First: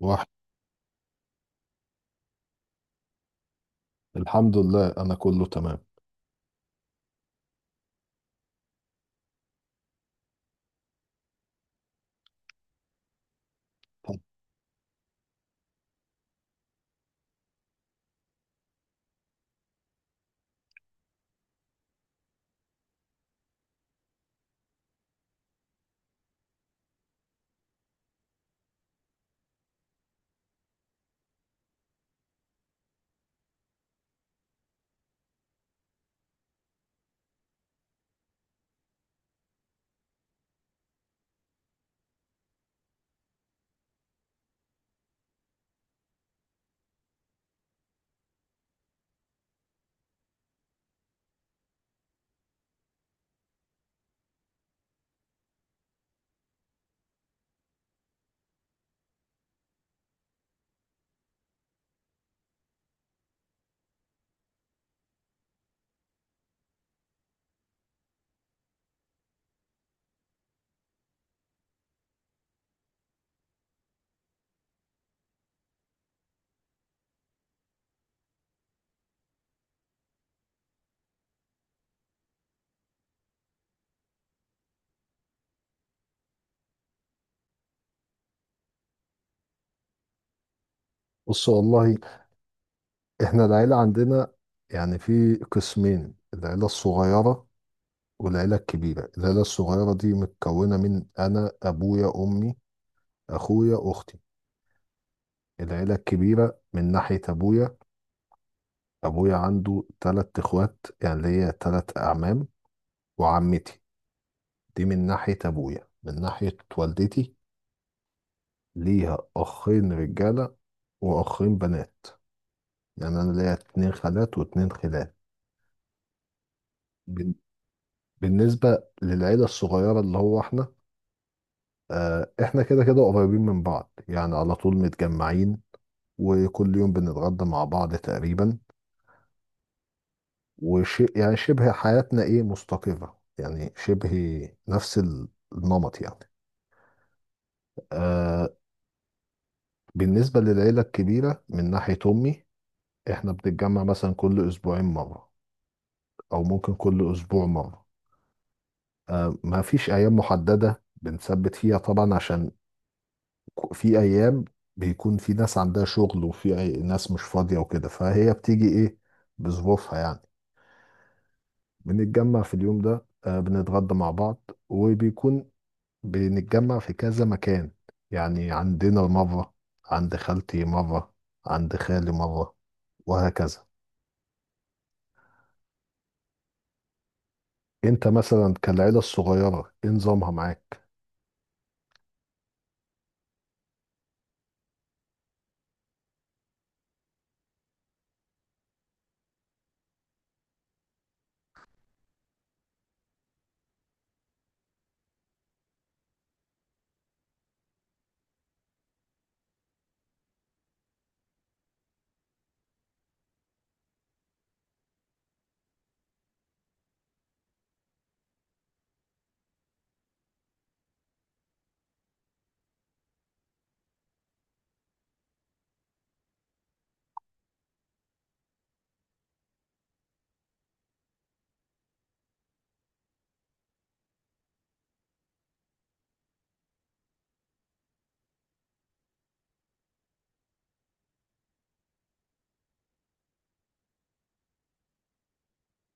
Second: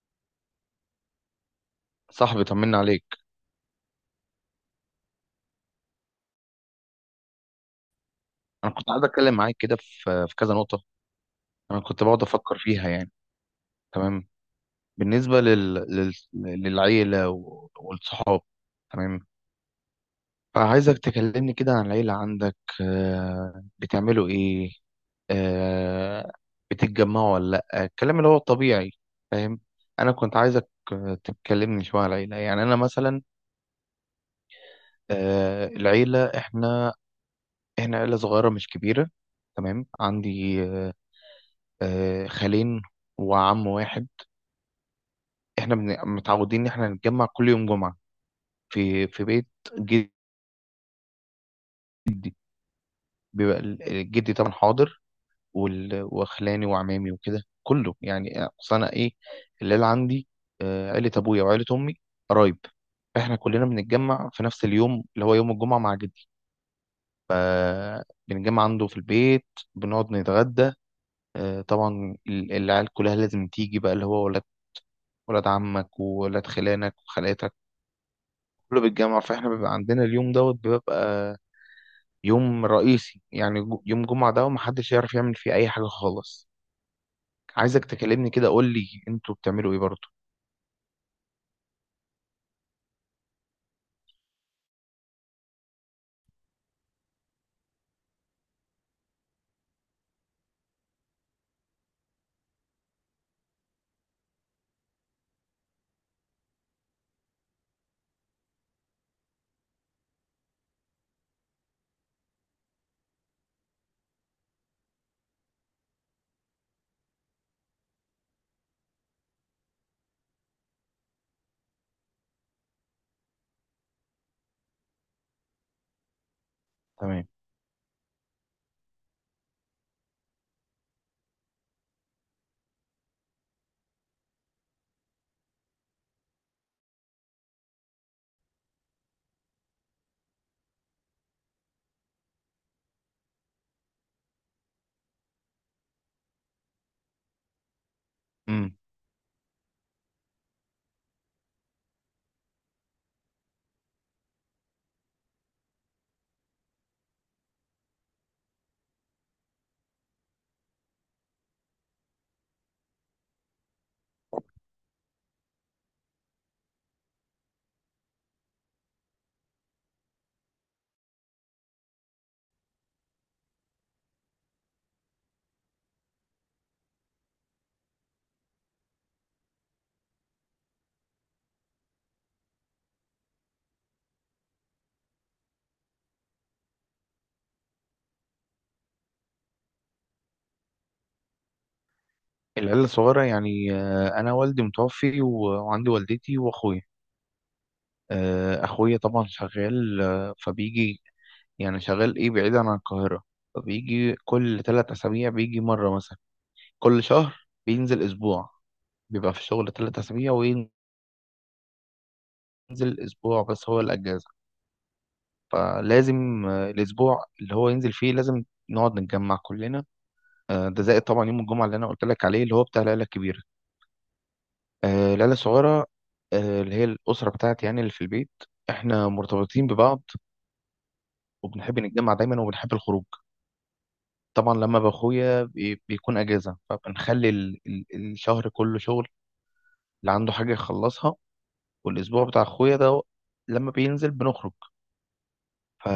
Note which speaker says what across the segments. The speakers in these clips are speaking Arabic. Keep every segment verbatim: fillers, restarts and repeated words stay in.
Speaker 1: واحد.
Speaker 2: صاحبي، طمنا عليك.
Speaker 1: الحمد لله، انا كله تمام.
Speaker 2: انا كنت قاعد اتكلم معاك كده في في كذا نقطه، انا كنت بقعد افكر فيها يعني. تمام. بالنسبه لل... لل... للعيله و- والصحاب. تمام. فعايزك تكلمني كده عن العيله عندك، آه، بتعملوا ايه؟ آه، بتتجمعوا ولا لا، الكلام اللي هو الطبيعي. فاهم. انا كنت عايزك آه، تتكلمني شويه عن العيله، يعني انا مثلا آه، العيله، احنا احنا عيله صغيره مش كبيره. تمام، عندي آه، آه، خالين وعم واحد. احنا بن- متعودين ان احنا نتجمع كل يوم جمعة في في بيت جدي. بيبقى ال- جدي طبعا حاضر، وال- وخلاني وعمامي وكده كله، يعني اصل انا ايه الليل عندي آه، عيلة ابويا وعيلة امي قرايب. احنا كلنا بنتجمع في نفس اليوم اللي هو يوم الجمعة مع جدي، فبنتجمع عنده في البيت، بنقعد نتغدى. آه، طبعا ال- العيال كلها لازم تيجي بقى اللي هو ولاد ولاد عمك وولاد خلانك وخالاتك كله بالجامعة. فاحنا بيبقى عندنا اليوم دوت، بيبقى يوم رئيسي، يعني جو- يوم جمعة ده ومحدش يعرف يعمل فيه أي حاجة خالص. عايزك تكلمني كده، قول لي انتوا بتعملوا ايه برضه؟
Speaker 1: بص والله، احنا العيله عندنا يعني في قسمين: العيله الصغيره والعيله الكبيره. العيله الصغيره دي متكونه من انا، ابويا، امي، اخويا، اختي. العيله الكبيره من ناحيه ابويا، ابويا عنده تلات اخوات، يعني ليا تلات اعمام وعمتي. دي من ناحيه ابويا. من ناحيه والدتي، ليها اخين رجاله واخين بنات، يعني انا ليا اتنين خالات واتنين خلان.
Speaker 2: تمام.
Speaker 1: بالنسبة للعيلة الصغيرة اللي هو احنا، آه، احنا كده كده قريبين من بعض، يعني على طول متجمعين وكل يوم بنتغدى مع بعض تقريبا. وشيء يعني شبه، حياتنا ايه مستقرة، يعني شبه نفس ال- النمط يعني. آه،
Speaker 2: امم.
Speaker 1: بالنسبة للعيلة الكبيرة من ناحية أمي، احنا بنتجمع مثلا كل أسبوعين مرة أو ممكن كل أسبوع مرة. آه، ما فيش أيام محددة بنثبت فيها طبعا، عشان في ايام بيكون في ناس عندها شغل وفي أي ناس مش فاضيه وكده، فهي بتيجي ايه، بظروفها يعني. بنتجمع في اليوم ده، آه، بنتغدى مع بعض وبيكون بنتجمع في كذا مكان. يعني عندنا مره، عند خالتي مره، عند خالي مره، وهكذا. انت مثلا كالعيله الصغيره ايه نظامها معاك؟
Speaker 2: العيلة الصغيرة يعني آه، أنا والدي متوفي و- وعندي والدتي وأخويا. آه، أخويا طبعا شغال، آه، فبيجي، يعني شغال إيه بعيد عن القاهرة، فبيجي كل ثلاث أسابيع بيجي مرة مثلا. كل شهر بينزل أسبوع، بيبقى في الشغل ثلاث أسابيع وينزل أسبوع بس هو الأجازة. فلازم آه، الأسبوع اللي هو ينزل فيه لازم نقعد نتجمع كلنا. آه، ده زائد طبعا يوم الجمعة اللي أنا قلت لك عليه اللي هو بتاع العيلة الكبيرة. آه، العيلة الصغيرة، آه، اللي هي الأسرة بتاعتي يعني اللي في البيت، إحنا مرتبطين ببعض وبنحب نتجمع دايما وبنحب الخروج. طبعا لما بأخويا بي- بيكون أجازة، فبنخلي ال- ال- الشهر كله شغل اللي عنده حاجة يخلصها، والأسبوع بتاع أخويا ده لما بينزل بنخرج. ف،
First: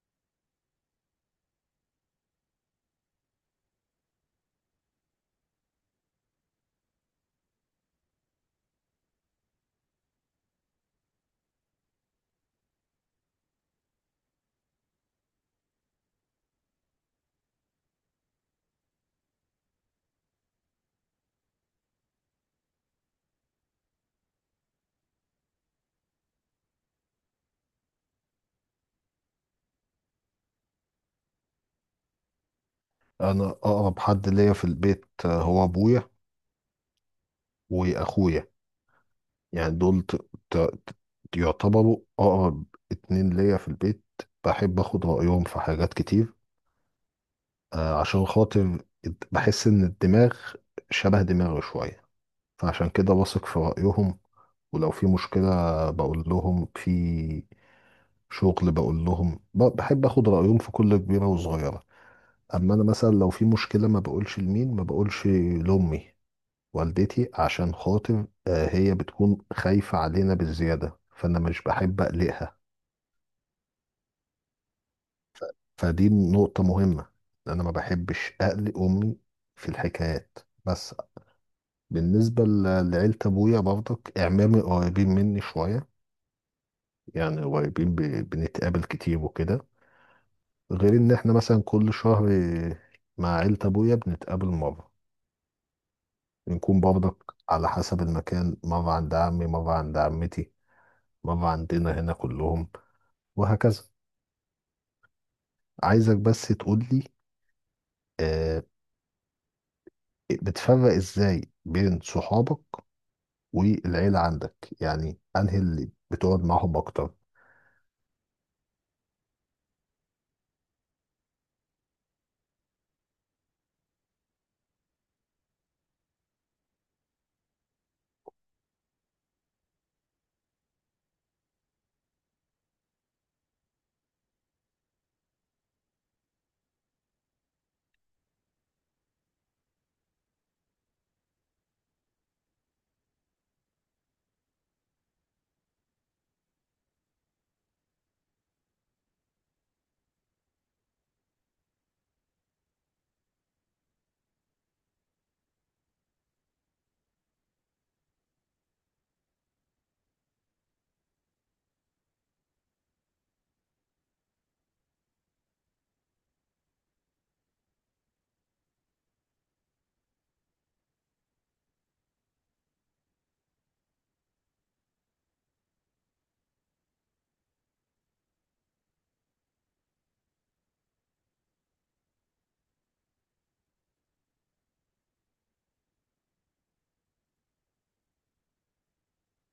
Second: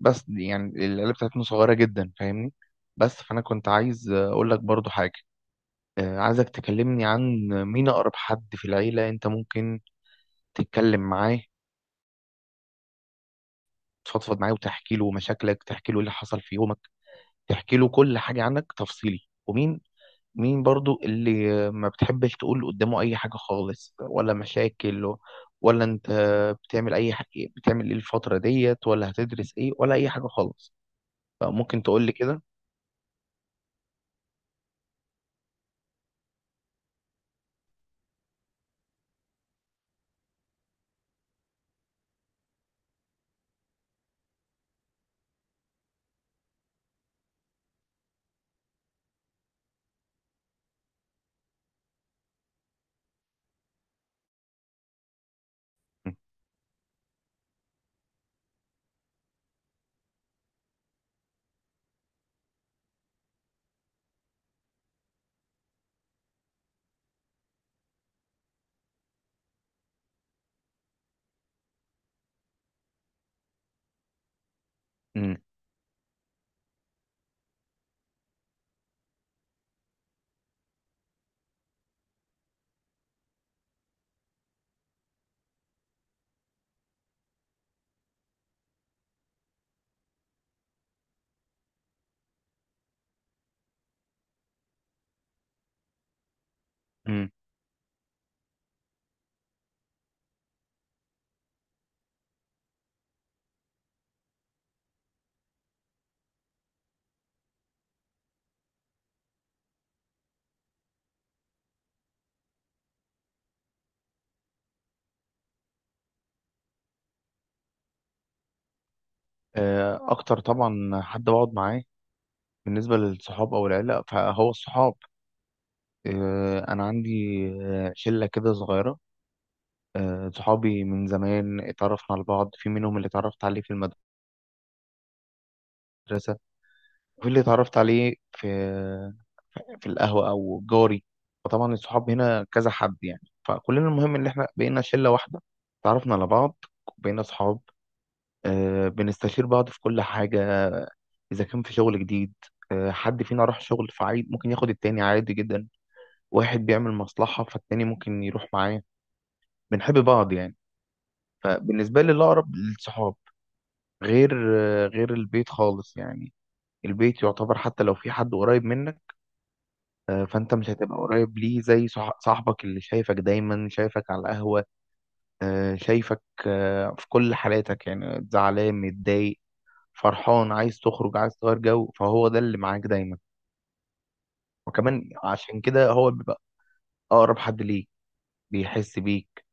Speaker 2: بس دي يعني العيله بتاعتنا صغيره جدا، فاهمني؟ بس فانا كنت عايز اقول لك برضو حاجه، آه، عايزك تكلمني عن مين اقرب حد في العيله انت ممكن تتكلم معاه، تفضفض معاه وتحكي له مشاكلك، تحكي له إيه اللي حصل في يومك، تحكي له كل حاجه عنك تفصيلي. ومين مين برضو اللي آه، ما بتحبش تقول قدامه اي حاجه خالص ولا مشاكل، ولا انت بتعمل اي حاجه، بتعمل ايه الفتره ديت، ولا هتدرس ايه، ولا اي حاجه خالص؟ فممكن تقول لي كده.
Speaker 1: انا اقرب حد ليا في البيت آه، هو ابويا واخويا. يعني دول ت... ت... ت- يعتبروا أقرب اتنين ليا في البيت. بحب أخد رأيهم في حاجات كتير، آه، عشان خاطر بحس إن الدماغ شبه دماغي شوية، فعشان كده بثق في رأيهم. ولو في مشكلة بقول لهم، في شغل بقول لهم، ب- بحب أخد رأيهم في كل كبيرة وصغيرة. أما أنا مثلا لو في مشكلة ما بقولش لمين، ما بقولش لأمي، والدتي، عشان خاطر آه، هي بتكون خايفة علينا بالزيادة، فأنا مش بحب أقلقها.
Speaker 2: مم.
Speaker 1: فدي نقطة مهمة، أنا ما بحبش أقلق أمي في الحكايات، بس. بالنسبة ل- لعيلة أبويا برضك، أعمامي قريبين مني شوية، يعني قريبين، ب- بنتقابل كتير وكده، غير إن إحنا مثلا كل شهر مع عيلة أبويا بنتقابل مرة، بنكون
Speaker 2: مم.
Speaker 1: برضك على حسب المكان، مرة عند عمي، مرة عند عمتي، مرة عندنا هنا كلهم، وهكذا. عايزك بس تقولي، آه، بتفرق إزاي بين صحابك والعيلة عندك؟ يعني انهي اللي بتقعد معاهم اكتر؟
Speaker 2: آه، اكتر طبعا حد بقعد معاه بالنسبه للصحاب او العيله فهو الصحاب. آه، انا عندي آه، شله كده صغيره، آه، صحابي من زمان اتعرفنا على بعض. في منهم اللي اتعرفت عليه في المدرسه، وفي اللي اتعرفت عليه في في القهوه او جاري. وطبعا الصحاب هنا كذا حد يعني، فكلنا المهم ان احنا بقينا شله واحده، اتعرفنا على بعض بقينا صحاب. آه، بنستشير بعض في كل حاجة، إذا كان في شغل جديد آه، حد فينا راح شغل فعيد ممكن ياخد التاني عادي جدا، واحد بيعمل مصلحة فالتاني ممكن يروح معاه، بنحب بعض يعني. فبالنسبة لي الأقرب للصحاب، غير آه، غير البيت خالص يعني. البيت يعتبر حتى لو في حد قريب منك، آه، فأنت مش هتبقى قريب ليه زي صح- صاحبك اللي شايفك دايما، شايفك على القهوة، آه، شايفك آه، في كل حالاتك يعني زعلان متضايق فرحان عايز تخرج عايز تغير جو، فهو ده اللي معاك دايما. وكمان عشان كده هو بيبقى اقرب حد ليك، بيحس بيك،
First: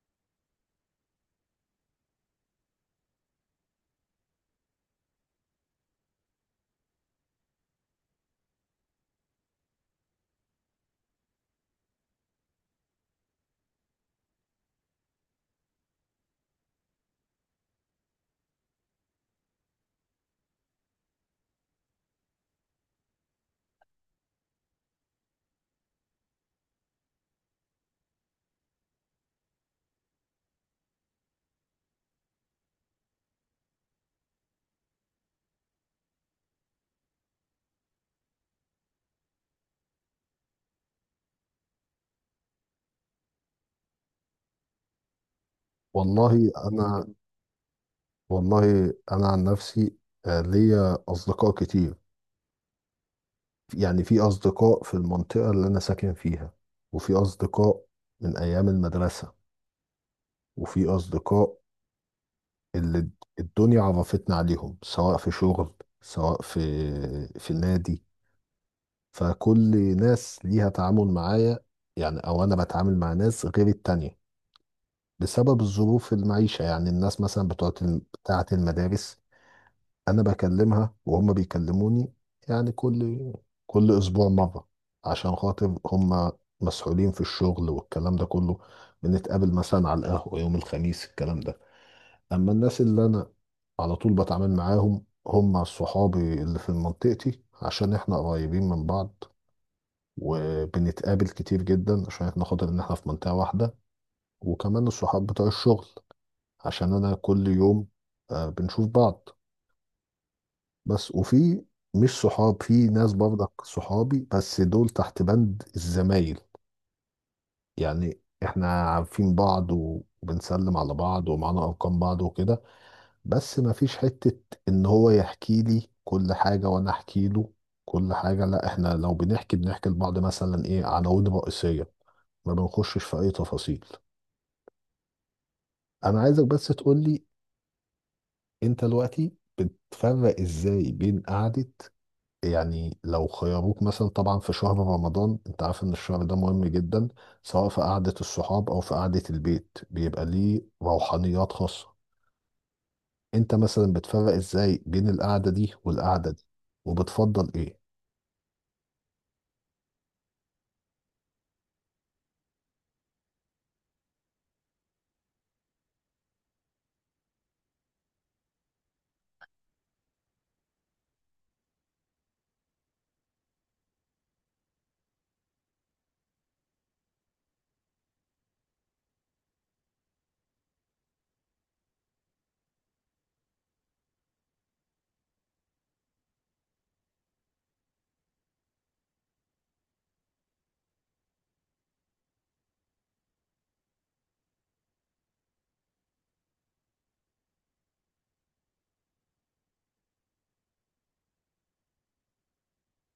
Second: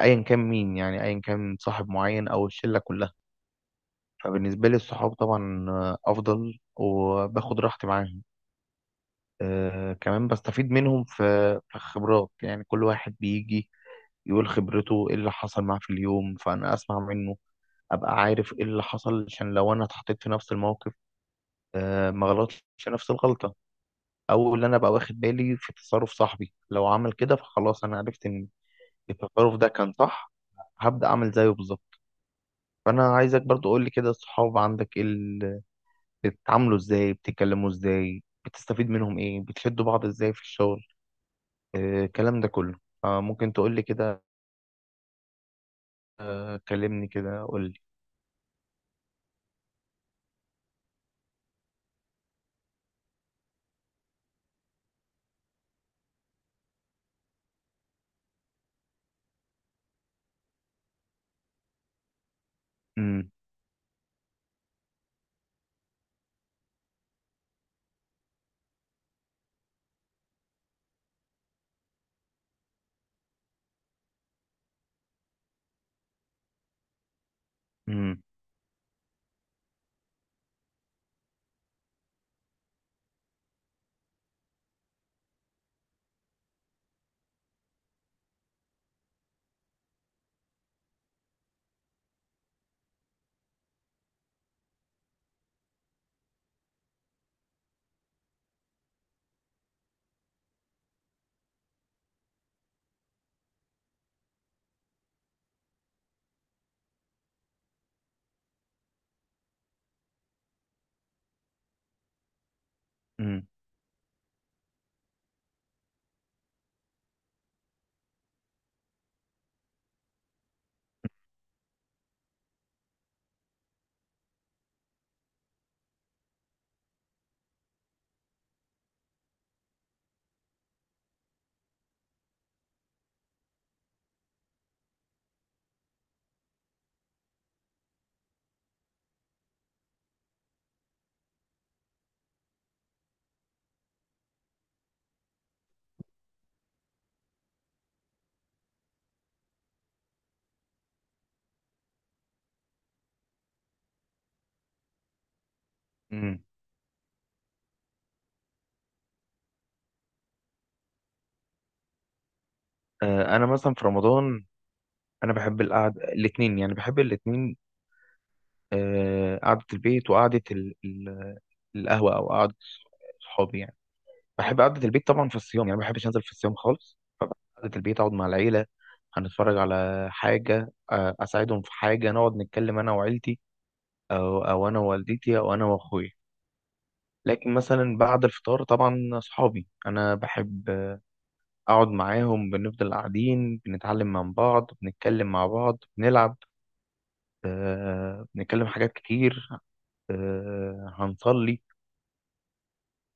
Speaker 2: ايا كان مين يعني، ايا كان صاحب معين او الشله كلها. فبالنسبه لي الصحاب طبعا آه، افضل وباخد راحتي معاهم. أه، كمان بستفيد منهم في في الخبرات، يعني كل واحد بيجي يقول خبرته ايه اللي حصل معاه في اليوم، فانا اسمع منه ابقى عارف ايه اللي حصل، عشان لو انا اتحطيت في نفس الموقف أه ما غلطش نفس الغلطه. او اللي انا بقى واخد بالي في تصرف صاحبي لو عمل كده فخلاص انا عرفت ان التصرف ده كان صح، هبدأ اعمل زيه بالظبط. فانا عايزك برضو قول لي كده الصحاب عندك ايه ال- بتتعاملوا ازاي، بتتكلموا ازاي، بتستفيد منهم ايه، بتشدوا بعض ازاي في الشغل، آه، الكلام ده كله. فممكن تقول لي كده،
Speaker 1: والله
Speaker 2: آه،
Speaker 1: انا
Speaker 2: كلمني كده قول لي.
Speaker 1: والله انا عن نفسي آه، ليا اصدقاء كتير. يعني في اصدقاء في المنطقة اللي انا ساكن فيها، وفي اصدقاء من ايام المدرسة، وفي اصدقاء اللي
Speaker 2: امم.
Speaker 1: الدنيا عرفتنا عليهم، سواء في شغل، سواء في في نادي. فكل ناس ليها تعامل معايا يعني، او انا بتعامل مع ناس غير التانية بسبب الظروف المعيشة. يعني الناس مثلا بتوع الم-
Speaker 2: امم.
Speaker 1: بتاعة المدارس، أنا بكلمها وهم بيكلموني، يعني كل كل أسبوع مرة، عشان خاطر هم مسحولين في الشغل والكلام ده كله. بنتقابل مثلا على القهوة يوم الخميس، الكلام ده. أما الناس اللي أنا على طول بتعامل معاهم هم صحابي اللي في منطقتي، عشان إحنا قريبين من بعض وبنتقابل كتير جدا، عشان إحنا خاطر إن إحنا في منطقة واحدة. وكمان الصحاب بتوع الشغل، عشان انا كل يوم آه، بنشوف بعض. بس وفي مش صحاب، في ناس
Speaker 2: امم.
Speaker 1: برضك صحابي بس دول تحت بند الزمايل. يعني احنا عارفين بعض وبنسلم على بعض ومعانا ارقام بعض وكده، بس ما فيش حتة ان هو يحكي لي كل حاجة وانا احكي له كل حاجة. لا، احنا لو بنحكي بنحكي لبعض مثلا ايه، عناوين رئيسية، ما بنخشش في اي تفاصيل. انا عايزك بس تقولي، انت دلوقتي بتفرق ازاي بين قعدة، يعني لو خيروك مثلا، طبعا في شهر رمضان انت عارف ان الشهر ده مهم جدا سواء في قعدة الصحاب او في قعدة البيت، بيبقى ليه روحانيات خاصة، انت مثلا بتفرق ازاي بين القعدة دي والقعدة
Speaker 2: امم.
Speaker 1: دي وبتفضل ايه؟
Speaker 2: آه، انا مثلا في رمضان انا بحب القعده الاثنين، يعني بحب الاثنين، آه، قعدة البيت وقعدة ال- ال- القهوة أو قعدة صحابي يعني. بحب قعدة البيت طبعا في الصيام، يعني ما بحبش أنزل في الصيام خالص. قعدة البيت أقعد مع العيلة، هنتفرج على حاجة، آه، أساعدهم في حاجة، نقعد نتكلم أنا وعيلتي، أو أو أنا ووالدتي أو أنا وأخويا. لكن مثلا بعد الفطار طبعا صحابي أنا بحب أقعد معاهم، بنفضل قاعدين بنتعلم من بعض بنتكلم مع بعض بنلعب، آه، بنتكلم حاجات كتير، آه، هنصلي.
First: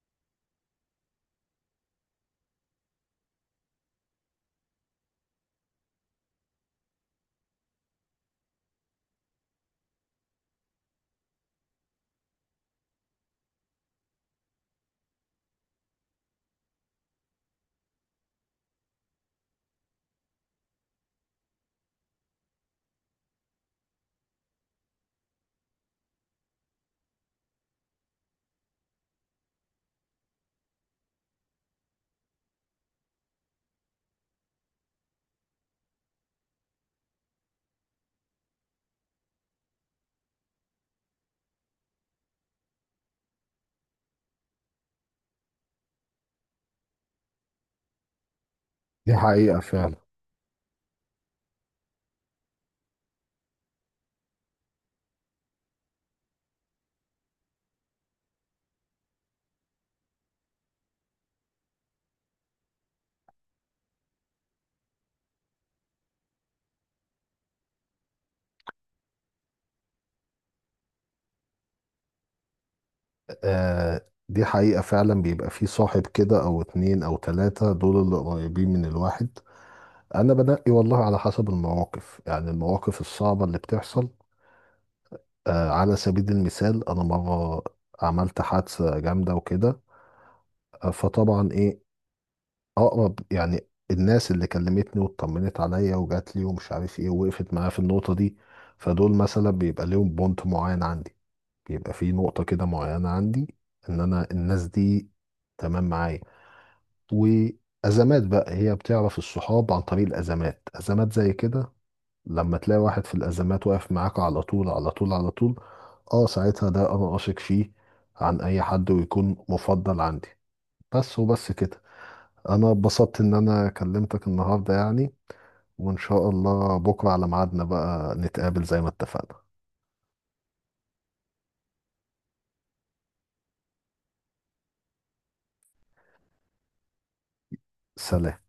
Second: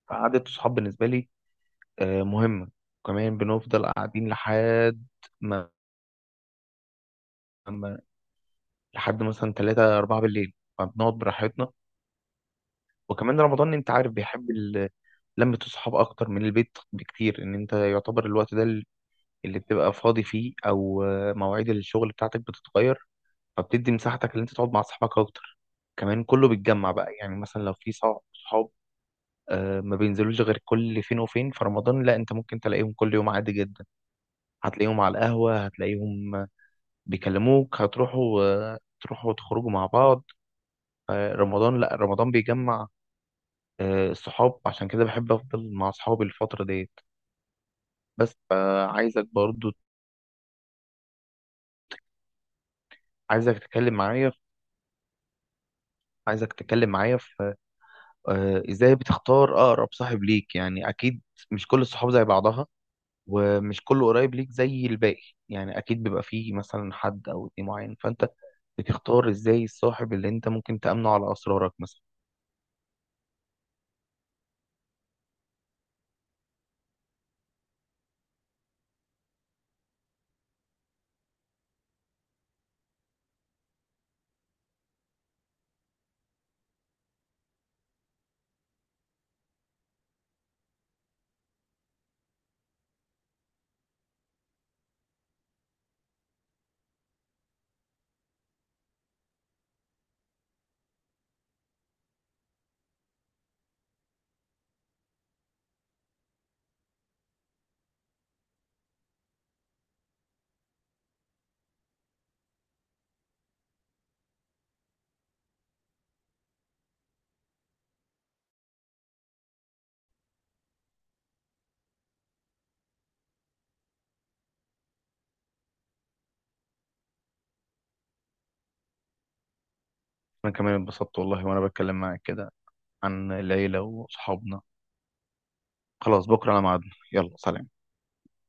Speaker 2: فقعدة الصحاب بالنسبة لي آه، مهمة، وكمان بنفضل قاعدين لحد ما ما- لحد مثلا تلاتة أربعة بالليل فبنقعد براحتنا. وكمان رمضان أنت عارف بيحب ال- لمة الصحاب أكتر من البيت بكتير، إن أنت يعتبر الوقت ده اللي بتبقى فاضي فيه، أو آه، مواعيد الشغل بتاعتك بتتغير، فبتدي مساحتك اللي أنت تقعد مع أصحابك أكتر. كمان كله بيتجمع بقى، يعني مثلا لو في صع- صحاب آه، ما بينزلوش غير كل فين وفين، في رمضان لا أنت ممكن تلاقيهم كل يوم عادي جدا. هتلاقيهم على القهوة، هتلاقيهم بيكلموك، هتروحوا آه، تروحوا تخرجوا مع بعض. آه، رمضان، لا رمضان بيجمع آه، الصحاب، عشان كده بحب أفضل مع صحابي الفترة ديت. بس
Speaker 1: دي
Speaker 2: فعايزك
Speaker 1: حقيقة
Speaker 2: برضو،
Speaker 1: فعلا.
Speaker 2: عايزك تتكلم معايا، عايزك تتكلم معايا في آه، ازاي بتختار أقرب صاحب ليك، يعني أكيد مش كل الصحاب زي بعضها ومش كله قريب ليك زي الباقي، يعني أكيد بيبقى فيه مثلا حد أو اتنين معين، فأنت بتختار ازاي الصاحب اللي انت ممكن تأمنه على أسرارك مثلا؟
Speaker 1: آه، دي حقيقة فعلا. بيبقى في صاحب كده او اتنين او تلاتة، دول اللي قريبين من الواحد. انا بنقي والله على حسب المواقف، يعني المواقف الصعبة اللي بتحصل. آه، على سبيل المثال انا مره عملت حادثه جامده وكده، آه، فطبعا ايه، اقرب يعني الناس اللي كلمتني واطمنت عليا وجات لي ومش عارف ايه ووقفت معايا في النقطه دي، فدول مثلا بيبقى ليهم بونت معين عندي، بيبقى في نقطه كده معينه عندي ان انا الناس دي تمام معايا. وازمات بقى هي بتعرف الصحاب عن طريق الازمات، ازمات زي كده، لما تلاقي واحد في الأزمات واقف معاك على طول على طول على طول، اه ساعتها ده أنا أثق فيه عن أي حد ويكون مفضل عندي. بس وبس كده. أنا اتبسطت إن أنا كلمتك النهاردة يعني، وإن شاء الله بكرة على ميعادنا بقى نتقابل زي ما اتفقنا.
Speaker 2: انا كمان اتبسطت والله وانا بتكلم معاك كده عن العيلة واصحابنا. خلاص، بكرة على ميعادنا، يلا سلام.
Speaker 1: سلام.